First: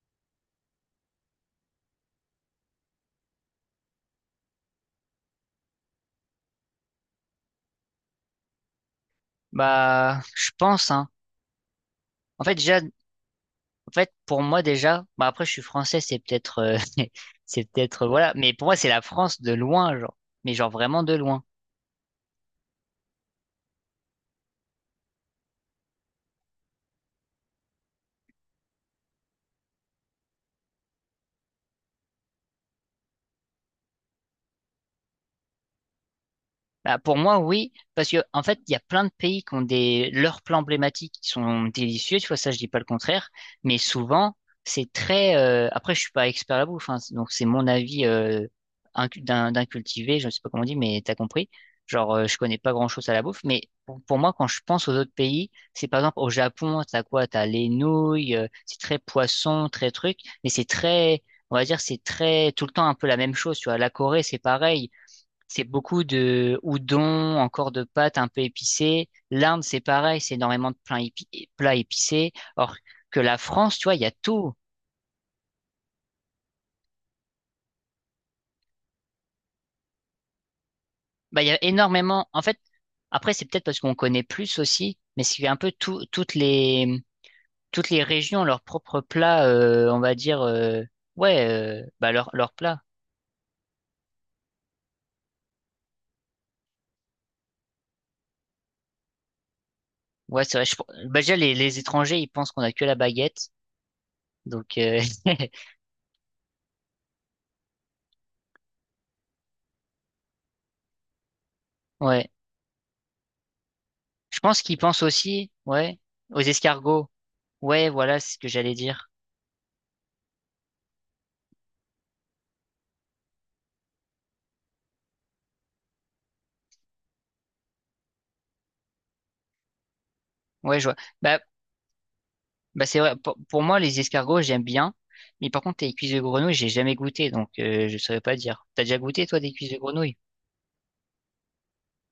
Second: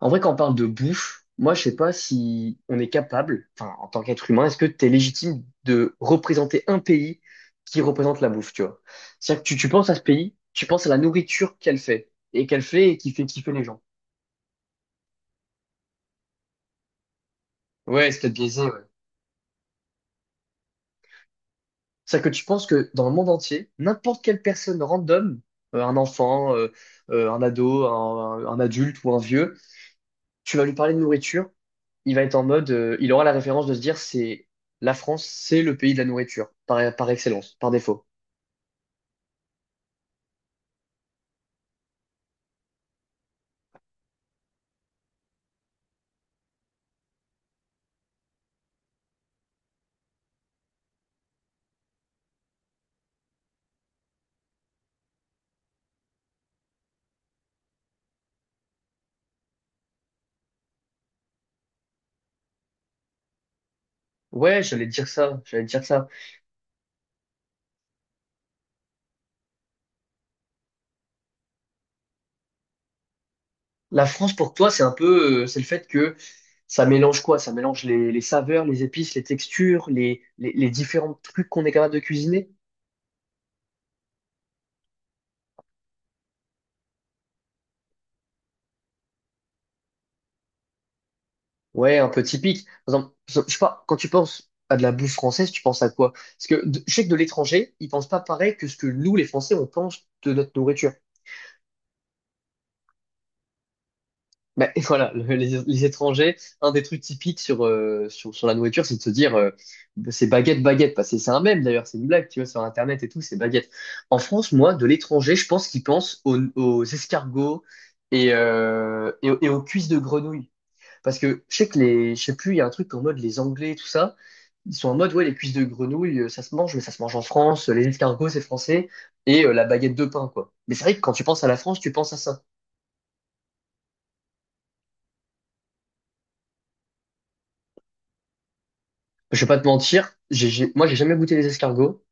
En vrai, quand on parle de bouffe, moi, je sais pas si on est capable, enfin, en tant qu'être humain, est-ce que tu es légitime de représenter un pays qui représente la bouffe, tu vois? C'est-à-dire que tu penses à ce Bah, pays, je tu penses à pense, la hein. nourriture qu'elle fait, En et fait, qu'elle déjà, fait et qui fait kiffer les gens. en fait, pour moi, déjà, bah après, je suis français, c'est peut-être, c'est peut-être, Ouais, c'est voilà. peut-être Mais biaisé, pour ouais. moi, c'est la France de loin, genre. Mais genre vraiment de loin. C'est-à-dire que tu penses que dans le monde entier, n'importe quelle personne random, un enfant, un ado, un adulte ou un vieux, tu vas lui parler de nourriture, il va être en mode, il aura la référence de se dire, c'est la France, c'est le pays de la nourriture, par, Bah, par pour moi, excellence, par oui, défaut. parce que en fait, il y a plein de pays qui ont des leurs plats emblématiques qui sont délicieux, tu vois, ça je dis pas le contraire, mais souvent c'est très. Après, je suis pas expert à la bouffe, hein, donc c'est mon avis d'un cultivé, je ne sais pas comment on dit, mais t'as compris. Genre, je connais pas grand-chose à la bouffe, mais pour moi, quand je pense aux autres pays, c'est par exemple au Japon, t'as quoi? T'as les nouilles, c'est très poisson, très truc, mais c'est très, on va dire, c'est très tout le temps un peu la même chose, tu vois. La Corée, c'est Ouais, j'allais pareil, te dire ça, c'est j'allais te dire beaucoup ça. de udon, encore de pâtes un peu épicées. L'Inde, c'est pareil, c'est énormément de plats épicés. Or que la France, tu vois, il y La a France, pour tout. toi, c'est un peu, c'est le fait que ça mélange quoi? Ça mélange les saveurs, les épices, les textures, les différents Bah, il trucs y a qu'on est capable de énormément. En cuisiner. fait, après, c'est peut-être parce qu'on connaît plus aussi, mais c'est un peu tout, toutes les régions, leurs propres plats, on va dire, ouais, Ouais, un bah, peu leurs typique. plats. Par exemple, je sais pas, quand tu penses à de la bouffe française, tu penses à quoi? Parce que je sais que de l'étranger, ils pensent pas pareil que ce que nous, les Français, on pense de Ouais, notre c'est vrai. Nourriture. Bah, déjà, les étrangers, ils pensent qu'on a que la baguette. Ben, Donc, et voilà, le- les, les étrangers, un des trucs typiques sur la nourriture, c'est de se dire c'est baguette, baguette. Parce que c'est un mème d'ailleurs, c'est une blague, ouais. tu vois, sur Internet et tout, c'est baguette. En Je France, pense moi, qu'ils de pensent l'étranger, je aussi, pense qu'ils ouais, pensent aux, aux aux escargots. escargots Ouais, voilà c'est et, ce que j'allais dire. euh, et, aux et aux cuisses de grenouille. Parce que je sais que je sais plus, il y a un truc en mode les Anglais, tout ça, ils sont en mode ouais, les cuisses de grenouille, ça se mange, mais ça se mange en France, les escargots, c'est français, et la baguette de pain, quoi. Mais Ouais, c'est je vois. vrai que quand tu Bah, penses à la France, tu penses à ça. bah c'est vrai. Pour moi, les escargots, j'aime bien. Mais par contre, les cuisses de grenouille, j'ai jamais goûté, donc je saurais pas dire. T'as déjà goûté, toi, Je vais des pas te cuisses de grenouille? mentir, moi j'ai jamais goûté les escargots,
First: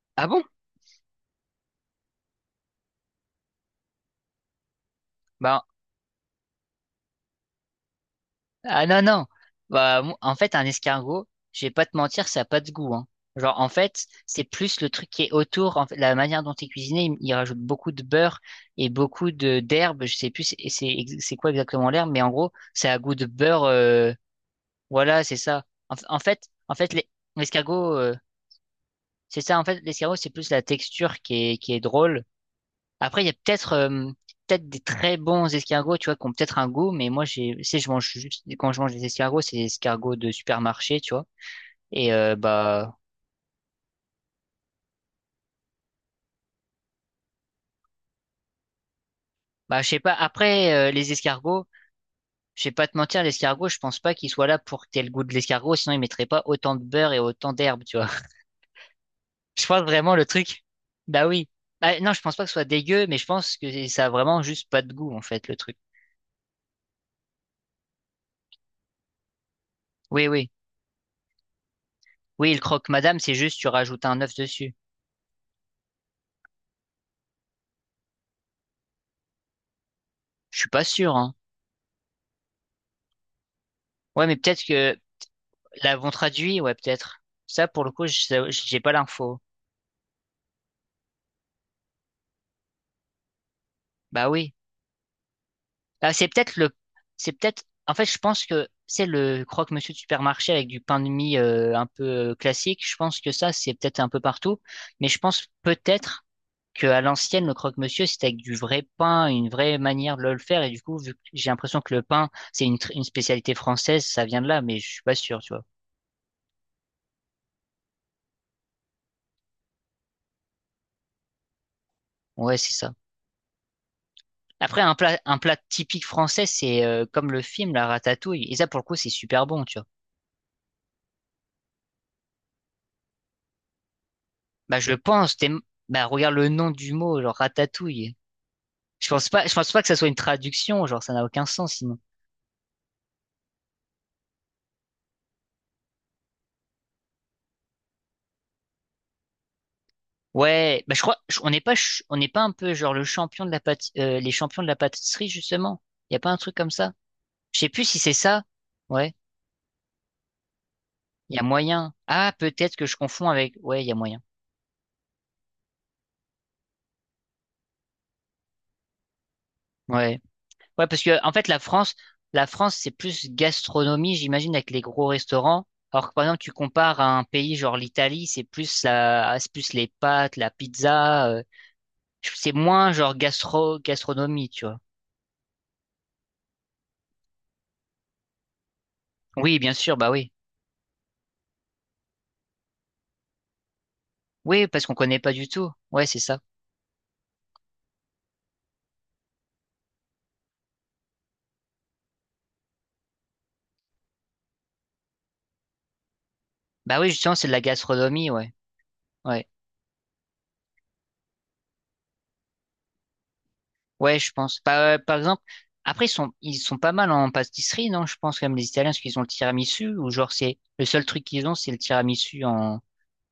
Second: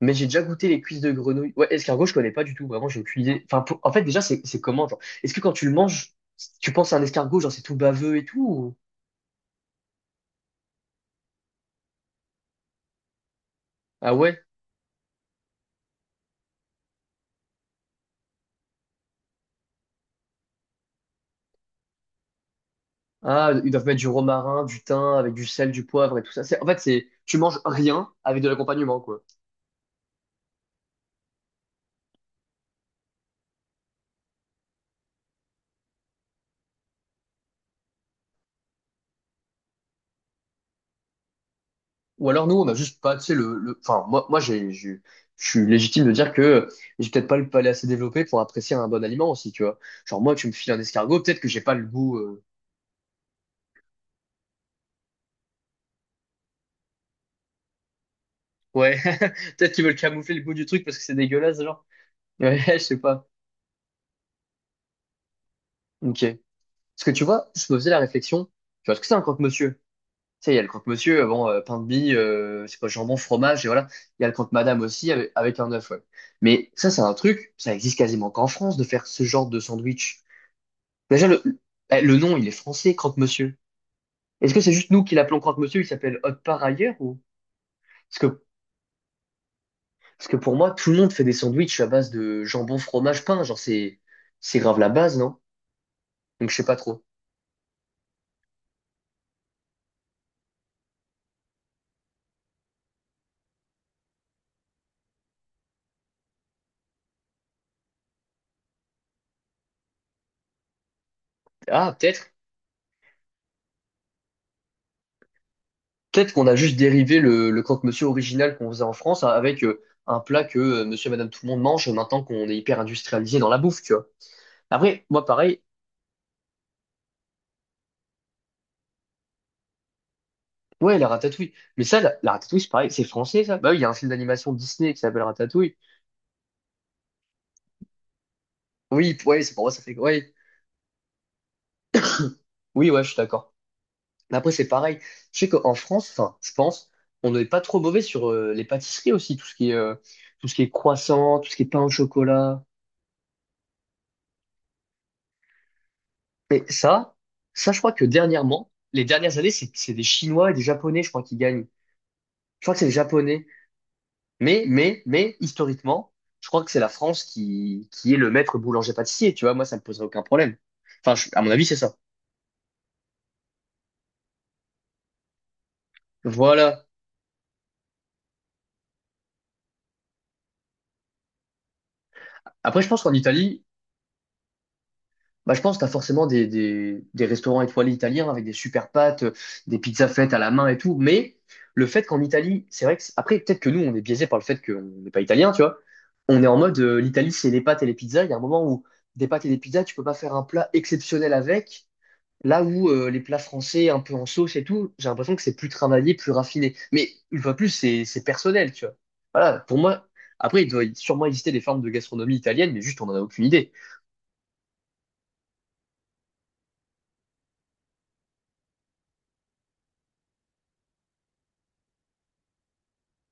mais j'ai Ah déjà bon? goûté les cuisses de grenouille. Ouais, escargot, je connais pas du tout, vraiment, j'ai aucune idée. Enfin, en fait, déjà, c'est comment, genre, est-ce que quand Bah, tu le manges, tu penses à un escargot, genre c'est tout baveux et tout? Ah non, non. Bah, en fait, un escargot, je vais pas te mentir, ça a pas de goût, hein. Genre, en fait, Ah ouais? c'est plus le truc qui est autour, en fait, la manière dont est cuisiné, il rajoute beaucoup de beurre et beaucoup de d'herbes. Je sais plus c'est c'est quoi exactement l'herbe, mais en gros, ça a goût de Ah, beurre. ils doivent mettre du euh, romarin, du thym, Voilà, avec c'est du ça. sel, du poivre en et tout ça. fait, C'est, en en fait, fait, c'est, tu manges l'escargot, rien avec de l'accompagnement, quoi. c'est ça. En fait, l'escargot, c'est plus la texture qui est drôle. Après, il y a peut-être peut-être des très bons escargots, tu vois, qui ont peut-être un goût, mais moi, tu sais, je mange juste, quand je mange des escargots, c'est des escargots de supermarché, tu vois. Et Ou alors, nous, on a bah, juste pas, tu sais, enfin, je suis légitime de dire que j'ai peut-être pas le palais assez développé pour apprécier un bon aliment aussi, tu vois. bah, je sais pas. Genre, moi, tu me Après, files un les escargot, peut-être que j'ai escargots, pas le goût. Je vais pas te mentir, l'escargot, je pense pas qu'il soit là pour que t'aies le goût de l'escargot, sinon il mettrait pas autant de beurre et autant d'herbe, tu vois. Ouais, Je peut-être pense qu'ils veulent vraiment le camoufler le goût truc. du truc parce que c'est Bah oui. dégueulasse, genre. Bah, non, je pense pas que ce Ouais, soit je sais dégueu, mais je pas. pense que ça a vraiment juste pas de goût, en fait, le truc. Ok. Parce que tu vois, je me faisais la réflexion, tu vois, est-ce que c'est un croque-monsieur? Oui, Tu oui. sais, il y a le croque-monsieur, bon, pain de mie, Oui, le c'est quoi, jambon, croque-madame, c'est juste fromage, tu et voilà. rajoutes un Il y a œuf le dessus. croque-madame aussi avec un œuf, ouais. Mais ça, c'est un truc, ça existe quasiment qu'en France de faire ce genre de sandwich. Je suis pas sûr, Déjà, hein. le nom, il est français, croque-monsieur. Ouais, mais Est-ce que peut-être c'est juste que nous qui l'appelons croque-monsieur, il l'avons s'appelle autre traduit, part ouais, ailleurs, ou? peut-être. Ça, pour le coup, Parce que, j'ai pas l'info. parce que pour moi, tout le monde fait des sandwichs à base de jambon, fromage, pain, genre, c'est, Bah oui. c'est grave la base, non? Ah, c'est Donc peut-être je sais le, pas trop. c'est peut-être, en fait, je pense que c'est le croque-monsieur de supermarché avec du pain de mie un peu classique. Je pense que ça, c'est peut-être un peu partout, mais je pense peut-être que à l'ancienne, le croque-monsieur, c'était avec du vrai pain, une vraie manière de le faire. Et du coup, vu que j'ai l'impression Ah, que le pain, peut-être, c'est une spécialité française, ça vient de là, mais je suis pas sûr, tu vois. peut-être qu'on a juste dérivé le croque-monsieur original qu'on faisait en France avec un plat que monsieur et madame tout le monde mange maintenant qu'on Ouais, est c'est hyper ça. industrialisé dans la bouffe, tu vois. Après, Après, moi un plat pareil, typique français, c'est comme le film, la ratatouille. Et ça, pour le coup, c'est super bon, tu vois. ouais, la ratatouille. Mais ça, la ratatouille, c'est pareil, c'est français ça. Bah oui, il y a un film d'animation Bah, Disney qui s'appelle Ratatouille. bah, regarde le nom du mot, genre ratatouille. Oui, ouais, Je c'est pour pense moi pas ça que ça fait soit une ouais. traduction, genre, ça n'a aucun sens, sinon. Oui, ouais, je suis d'accord. Mais après, c'est pareil. Je sais qu'en France, enfin, je pense, on n'est pas trop mauvais sur les pâtisseries aussi, tout ce qui est tout ce qui est Ouais, bah, croissant, on tout ce n'est qui est pas, pain au on n'est pas un chocolat. peu, genre, le champion de la pâti- les champions de la pâtisserie, justement. Y a pas un truc Mais comme ça? ça, Je sais ça, je plus crois si que c'est ça. dernièrement, les Ouais, dernières années, c'est des Chinois et des Japonais, je crois, qui il y a gagnent. moyen. Ah, Je crois peut-être que que c'est les je confonds Japonais. avec. Ouais, il y a moyen. Mais, historiquement, je crois que c'est la France qui est le maître boulanger-pâtissier, tu vois. Moi, ça me Ouais. poserait aucun problème. Ouais, parce Enfin, que en à fait, mon avis, c'est ça. la France, c'est plus gastronomie, j'imagine, avec les gros restaurants. Alors que par exemple, tu Voilà. compares à un pays genre l'Italie, c'est plus c'est plus les pâtes, la pizza. C'est Après, je moins pense qu'en genre Italie, gastro, gastronomie, tu vois. bah, je pense que tu as forcément des restaurants étoilés italiens avec des super pâtes, Oui, bien des sûr, pizzas bah oui. faites à la main et tout. Mais le fait qu'en Italie, c'est vrai que, après, peut-être que nous, on est biaisé par le fait Oui, qu'on parce qu'on n'est connaît pas pas du italien, tu tout. vois. Ouais, c'est ça. On est en mode, l'Italie, c'est les pâtes et les pizzas. Il y a un moment où des pâtes et des pizzas, tu peux pas faire un plat exceptionnel avec. Là où les plats français, un peu en sauce et tout, j'ai l'impression que c'est plus travaillé, plus raffiné. Bah Mais oui, justement, une c'est de fois de la plus, c'est gastronomie, ouais. personnel, tu vois. Ouais. Voilà, pour moi, après, il doit sûrement exister des formes de gastronomie italienne, mais juste, on n'en a aucune idée. Ouais, je pense. Par exemple, après, ils sont pas mal en pâtisserie, non? Je pense, comme les Italiens, parce qu'ils ont le tiramisu, ou genre, c'est le seul truc qu'ils ont, c'est le tiramisu en,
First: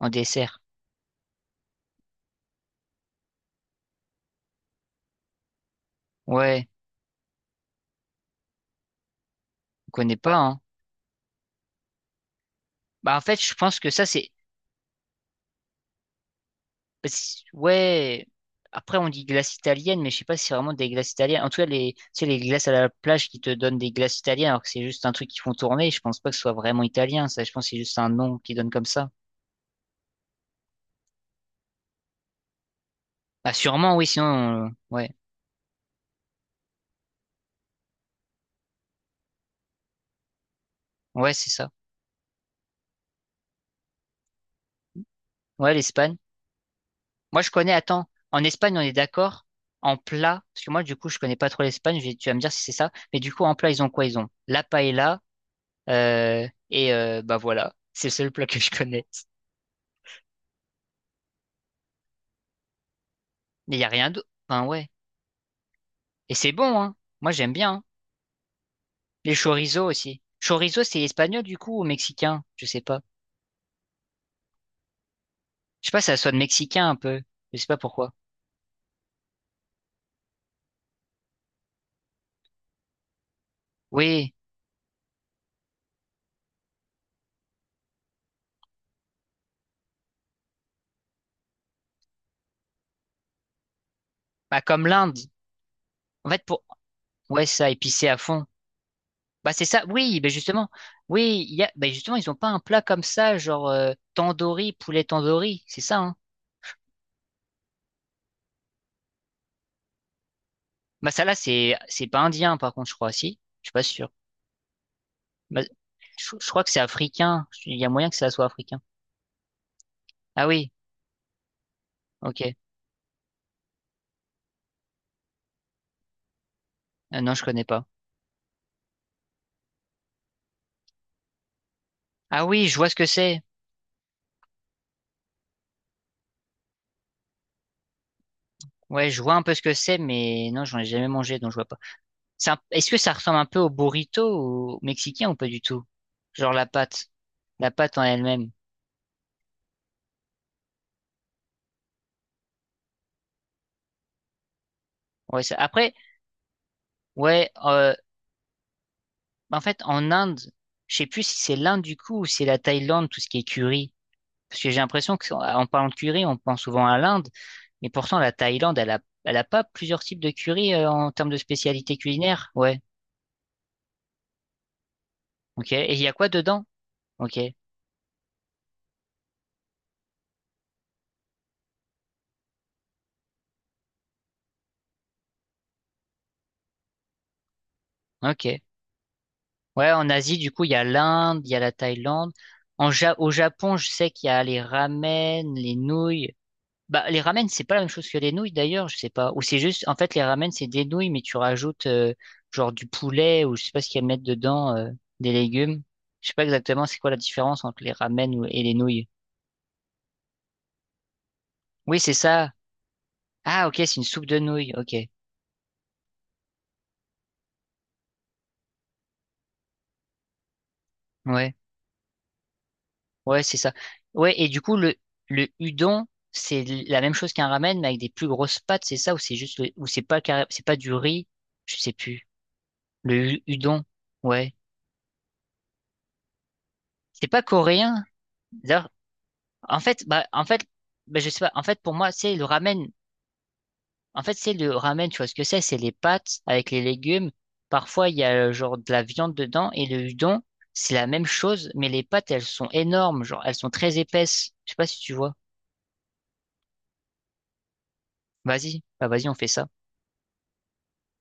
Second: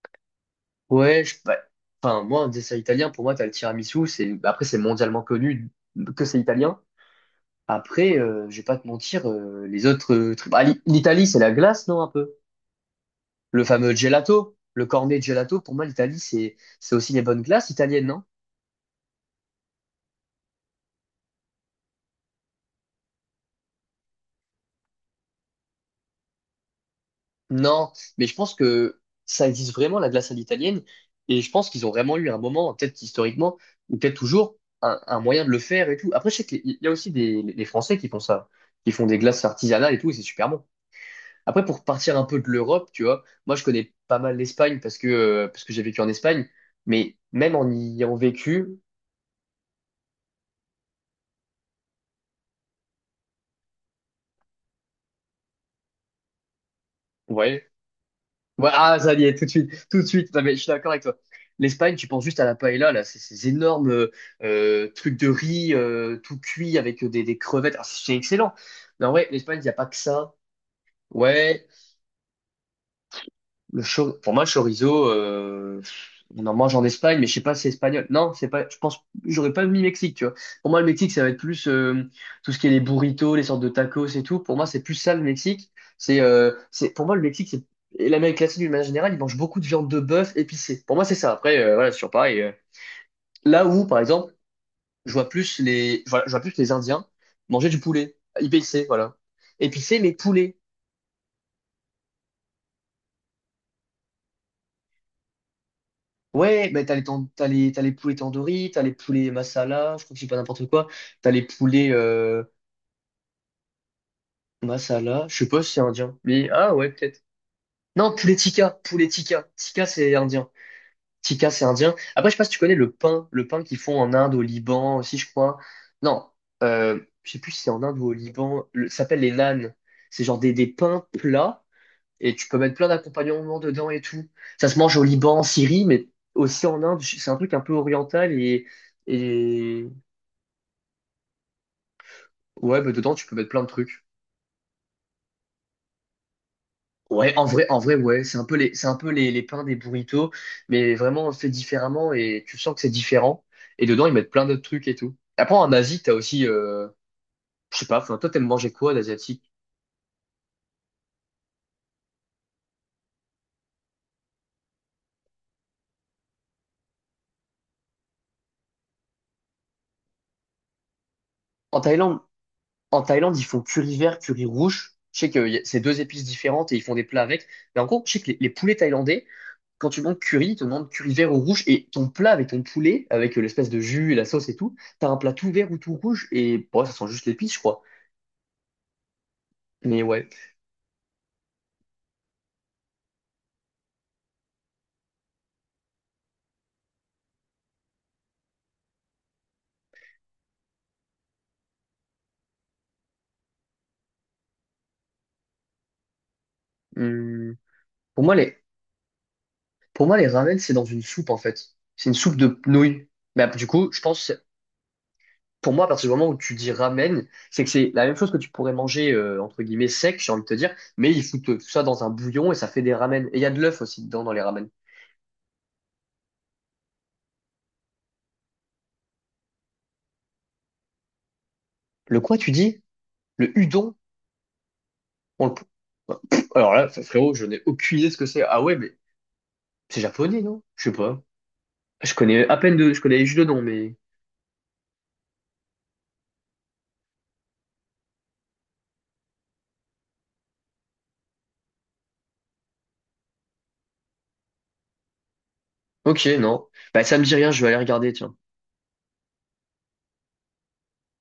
en dessert. Ouais, bah, enfin, moi, un dessert italien, pour moi, t'as le tiramisu, bah, après, c'est mondialement connu que c'est Ouais, italien. Après, je vais pas te mentir, les on autres connaît pas, trucs, hein. bah, l'Italie, c'est la glace, non, un peu? Bah, en fait, je Le pense que fameux ça, c'est, gelato, le cornet gelato, pour moi, l'Italie, c'est aussi les bonnes glaces italiennes, non? ouais, après, on dit glace italienne, mais je sais pas si c'est vraiment des glaces italiennes. En tout cas, les, tu sais, les glaces à la plage qui te donnent des glaces italiennes, alors que c'est juste un truc qu'ils font tourner, je pense pas que ce soit vraiment italien, ça. Je pense que c'est Non, juste un mais je nom pense qu'ils donnent comme que ça. ça existe vraiment, la glace à l'italienne, et je pense qu'ils ont vraiment eu un moment, peut-être Bah, historiquement, sûrement, ou oui, peut-être toujours, sinon, un, ouais. un moyen de le faire et tout. Après, je sais qu'il y a aussi les Français qui font ça, qui font des glaces artisanales et tout, et c'est super bon. Ouais, c'est Après, ça. pour partir un peu de l'Europe, tu vois, moi je connais pas mal l'Espagne parce que Ouais, j'ai vécu en l'Espagne. Espagne, mais Moi, je même en connais, y attends, ayant en vécu, Espagne, on est d'accord? En plat, parce que moi, du coup, je connais pas trop l'Espagne, tu vas me dire si c'est ça, mais du coup, en plat, ils ont quoi? Ils ont la paella, et bah ouais, voilà, c'est le seul plat que je ouais, ah connais. ça y est, tout de suite, tout de suite. Non mais je suis d'accord avec toi. L'Espagne, tu penses juste à la paella là, c'est ces Mais il n'y a énormes rien d'autre. Enfin, ouais. Trucs de riz Et tout c'est bon, cuit hein. avec des, Moi, des j'aime bien. crevettes. Hein. Ah, c'est excellent. Non ouais, Les l'Espagne, il y a chorizo pas que aussi. ça. Chorizo, c'est espagnol, du Ouais, coup, ou mexicain? Je sais pas. Pour moi, le chorizo, Je sais pas, si ça sonne on en mange en mexicain un Espagne, peu. mais je sais pas Je si sais c'est pas espagnol. pourquoi. Non, c'est pas. Je pense, j'aurais pas mis Mexique, tu vois. Pour moi, le Mexique, ça va être plus tout ce qui est les burritos, les sortes de tacos et Oui, tout. Pour moi, c'est plus ça le Mexique. C'est, c'est. Pour moi, le Mexique, c'est et l'Amérique latine d'une manière générale, ils mangent beaucoup de viande de bœuf épicée. Pour moi, c'est ça. Après, voilà, sur pareil. Là où, par exemple, bah comme je l'Inde. vois plus les, je vois, En je vois fait, plus pour... les Indiens Ouais, manger ça, du épicé à poulet fond. épicé, voilà. Bah c'est ça, Épicé, mais oui, bah poulet. justement, oui, il y a, bah justement, ils ont pas un plat comme ça, genre tandoori, poulet tandoori, c'est ça, hein. Ouais, mais t'as les poulets tandoori, t'as les poulets masala, je crois que j'ai pas n'importe quoi. Bah ça T'as là, les c'est poulets c'est pas indien par contre, je crois, si, je suis pas sûr. masala, je sais Bah, pas si c'est indien. Je Mais crois que ah c'est ouais, peut-être. africain, il y a moyen Non, que ça poulet soit tikka, africain. poulet tikka. Tikka, c'est Ah indien. oui, Tikka, c'est indien. Après, je sais pas si ok. tu connais le pain qu'ils font en Inde, au Liban aussi, je crois. Non, euh, je Non, sais je plus si connais c'est en pas. Inde ou au Liban. Ça s'appelle les naans. C'est genre des pains plats et Ah tu peux oui, mettre je plein vois ce que c'est. d'accompagnements dedans et tout. Ça se mange au Liban, en Syrie, mais aussi en Inde. C'est un truc un peu oriental Ouais, je vois un peu ce que et... c'est, mais non, j'en ai jamais mangé, donc je vois pas. Ouais, Est-ce bah que ça dedans, tu peux ressemble un mettre peu plein de au trucs. burrito au mexicain ou pas du tout? Genre la pâte, Ouais, en vrai, la en vrai, pâte en ouais, c'est un elle-même. peu les, c'est un peu les pains des burritos, mais vraiment fait différemment et tu sens que c'est différent. Et dedans, ils mettent plein d'autres trucs et tout. Ouais, ça... Après, en après, Asie, t'as aussi, ouais. je sais euh, pas, enfin, toi, t'aimes manger quoi d'asiatique? En fait, en Inde, je sais plus si c'est l'Inde du coup ou si c'est la Thaïlande, tout ce qui est curry. Parce que j'ai l'impression qu'en parlant de curry, on pense souvent à l'Inde, mais pourtant la Thaïlande, elle a pas plusieurs types de curry en termes de En spécialité Thaïlande, culinaire. Ouais, en Thaïlande, ils font curry vert, curry rouge. Je sais que ok. c'est Et deux il y a épices quoi dedans? différentes et ils font des plats Ok, avec. Mais en gros, je sais que les poulets thaïlandais, quand tu manges curry, tu demandes curry vert ou rouge, et ton plat avec ton poulet, avec l'espèce de jus et la sauce et tout, t'as un plat tout vert ou tout rouge, et bon, ça sent juste l'épice, je crois. ok. Ouais, Mais en ouais. Asie, du coup, il y a l'Inde, il y a la Thaïlande. Au Japon, je sais qu'il y a les ramen, les nouilles. Bah, les ramen, c'est pas la même chose que les nouilles d'ailleurs, je sais pas. Ou c'est juste, en fait, les ramen, c'est des nouilles, mais tu rajoutes genre du poulet ou je sais pas ce qu'il y a à mettre dedans, des légumes. Je sais pas exactement c'est quoi la Hum, différence entre Pour moi, et les, les nouilles. pour moi, les ramen, c'est dans une soupe, en fait. Oui, C'est c'est une soupe ça. de nouilles. Mais après, du Ah, ok, coup, c'est je une soupe pense, de nouilles. Ok. pour moi, à partir du moment où tu dis ramen, c'est que c'est la même chose que tu pourrais manger, entre guillemets, sec, j'ai envie de te dire, mais ils foutent Ouais. tout ça dans un bouillon et ça fait des ramen. Et il Ouais, y a c'est de ça. l'œuf aussi dedans, dans Ouais, les et du ramen. coup, le udon, c'est la même chose qu'un ramen, mais avec des plus grosses pâtes, c'est ça? Ou c'est juste, ou c'est pas, c'est pas du riz? Je sais Le plus. quoi, tu dis? Le Udon. udon? Ouais. On le... Alors là, C'est frérot, pas je n'ai aucune coréen. idée de ce que c'est. Ah ouais, mais En c'est fait, bah, japonais, en non? fait, Je sais bah, pas. je sais pas. En fait, pour moi, Je c'est le connais à peine ramen. Je connais juste le nom. En fait, c'est le ramen, tu vois ce que c'est? C'est les pâtes avec les légumes. Parfois, il y a genre de la viande dedans et le udon, c'est la même chose, mais les pâtes, elles sont énormes, genre elles sont très épaisses. Je sais pas si tu vois. Ok, non. Bah, ça me dit rien, je vais aller regarder, tiens. Vas-y, bah vas-y, on fait ça.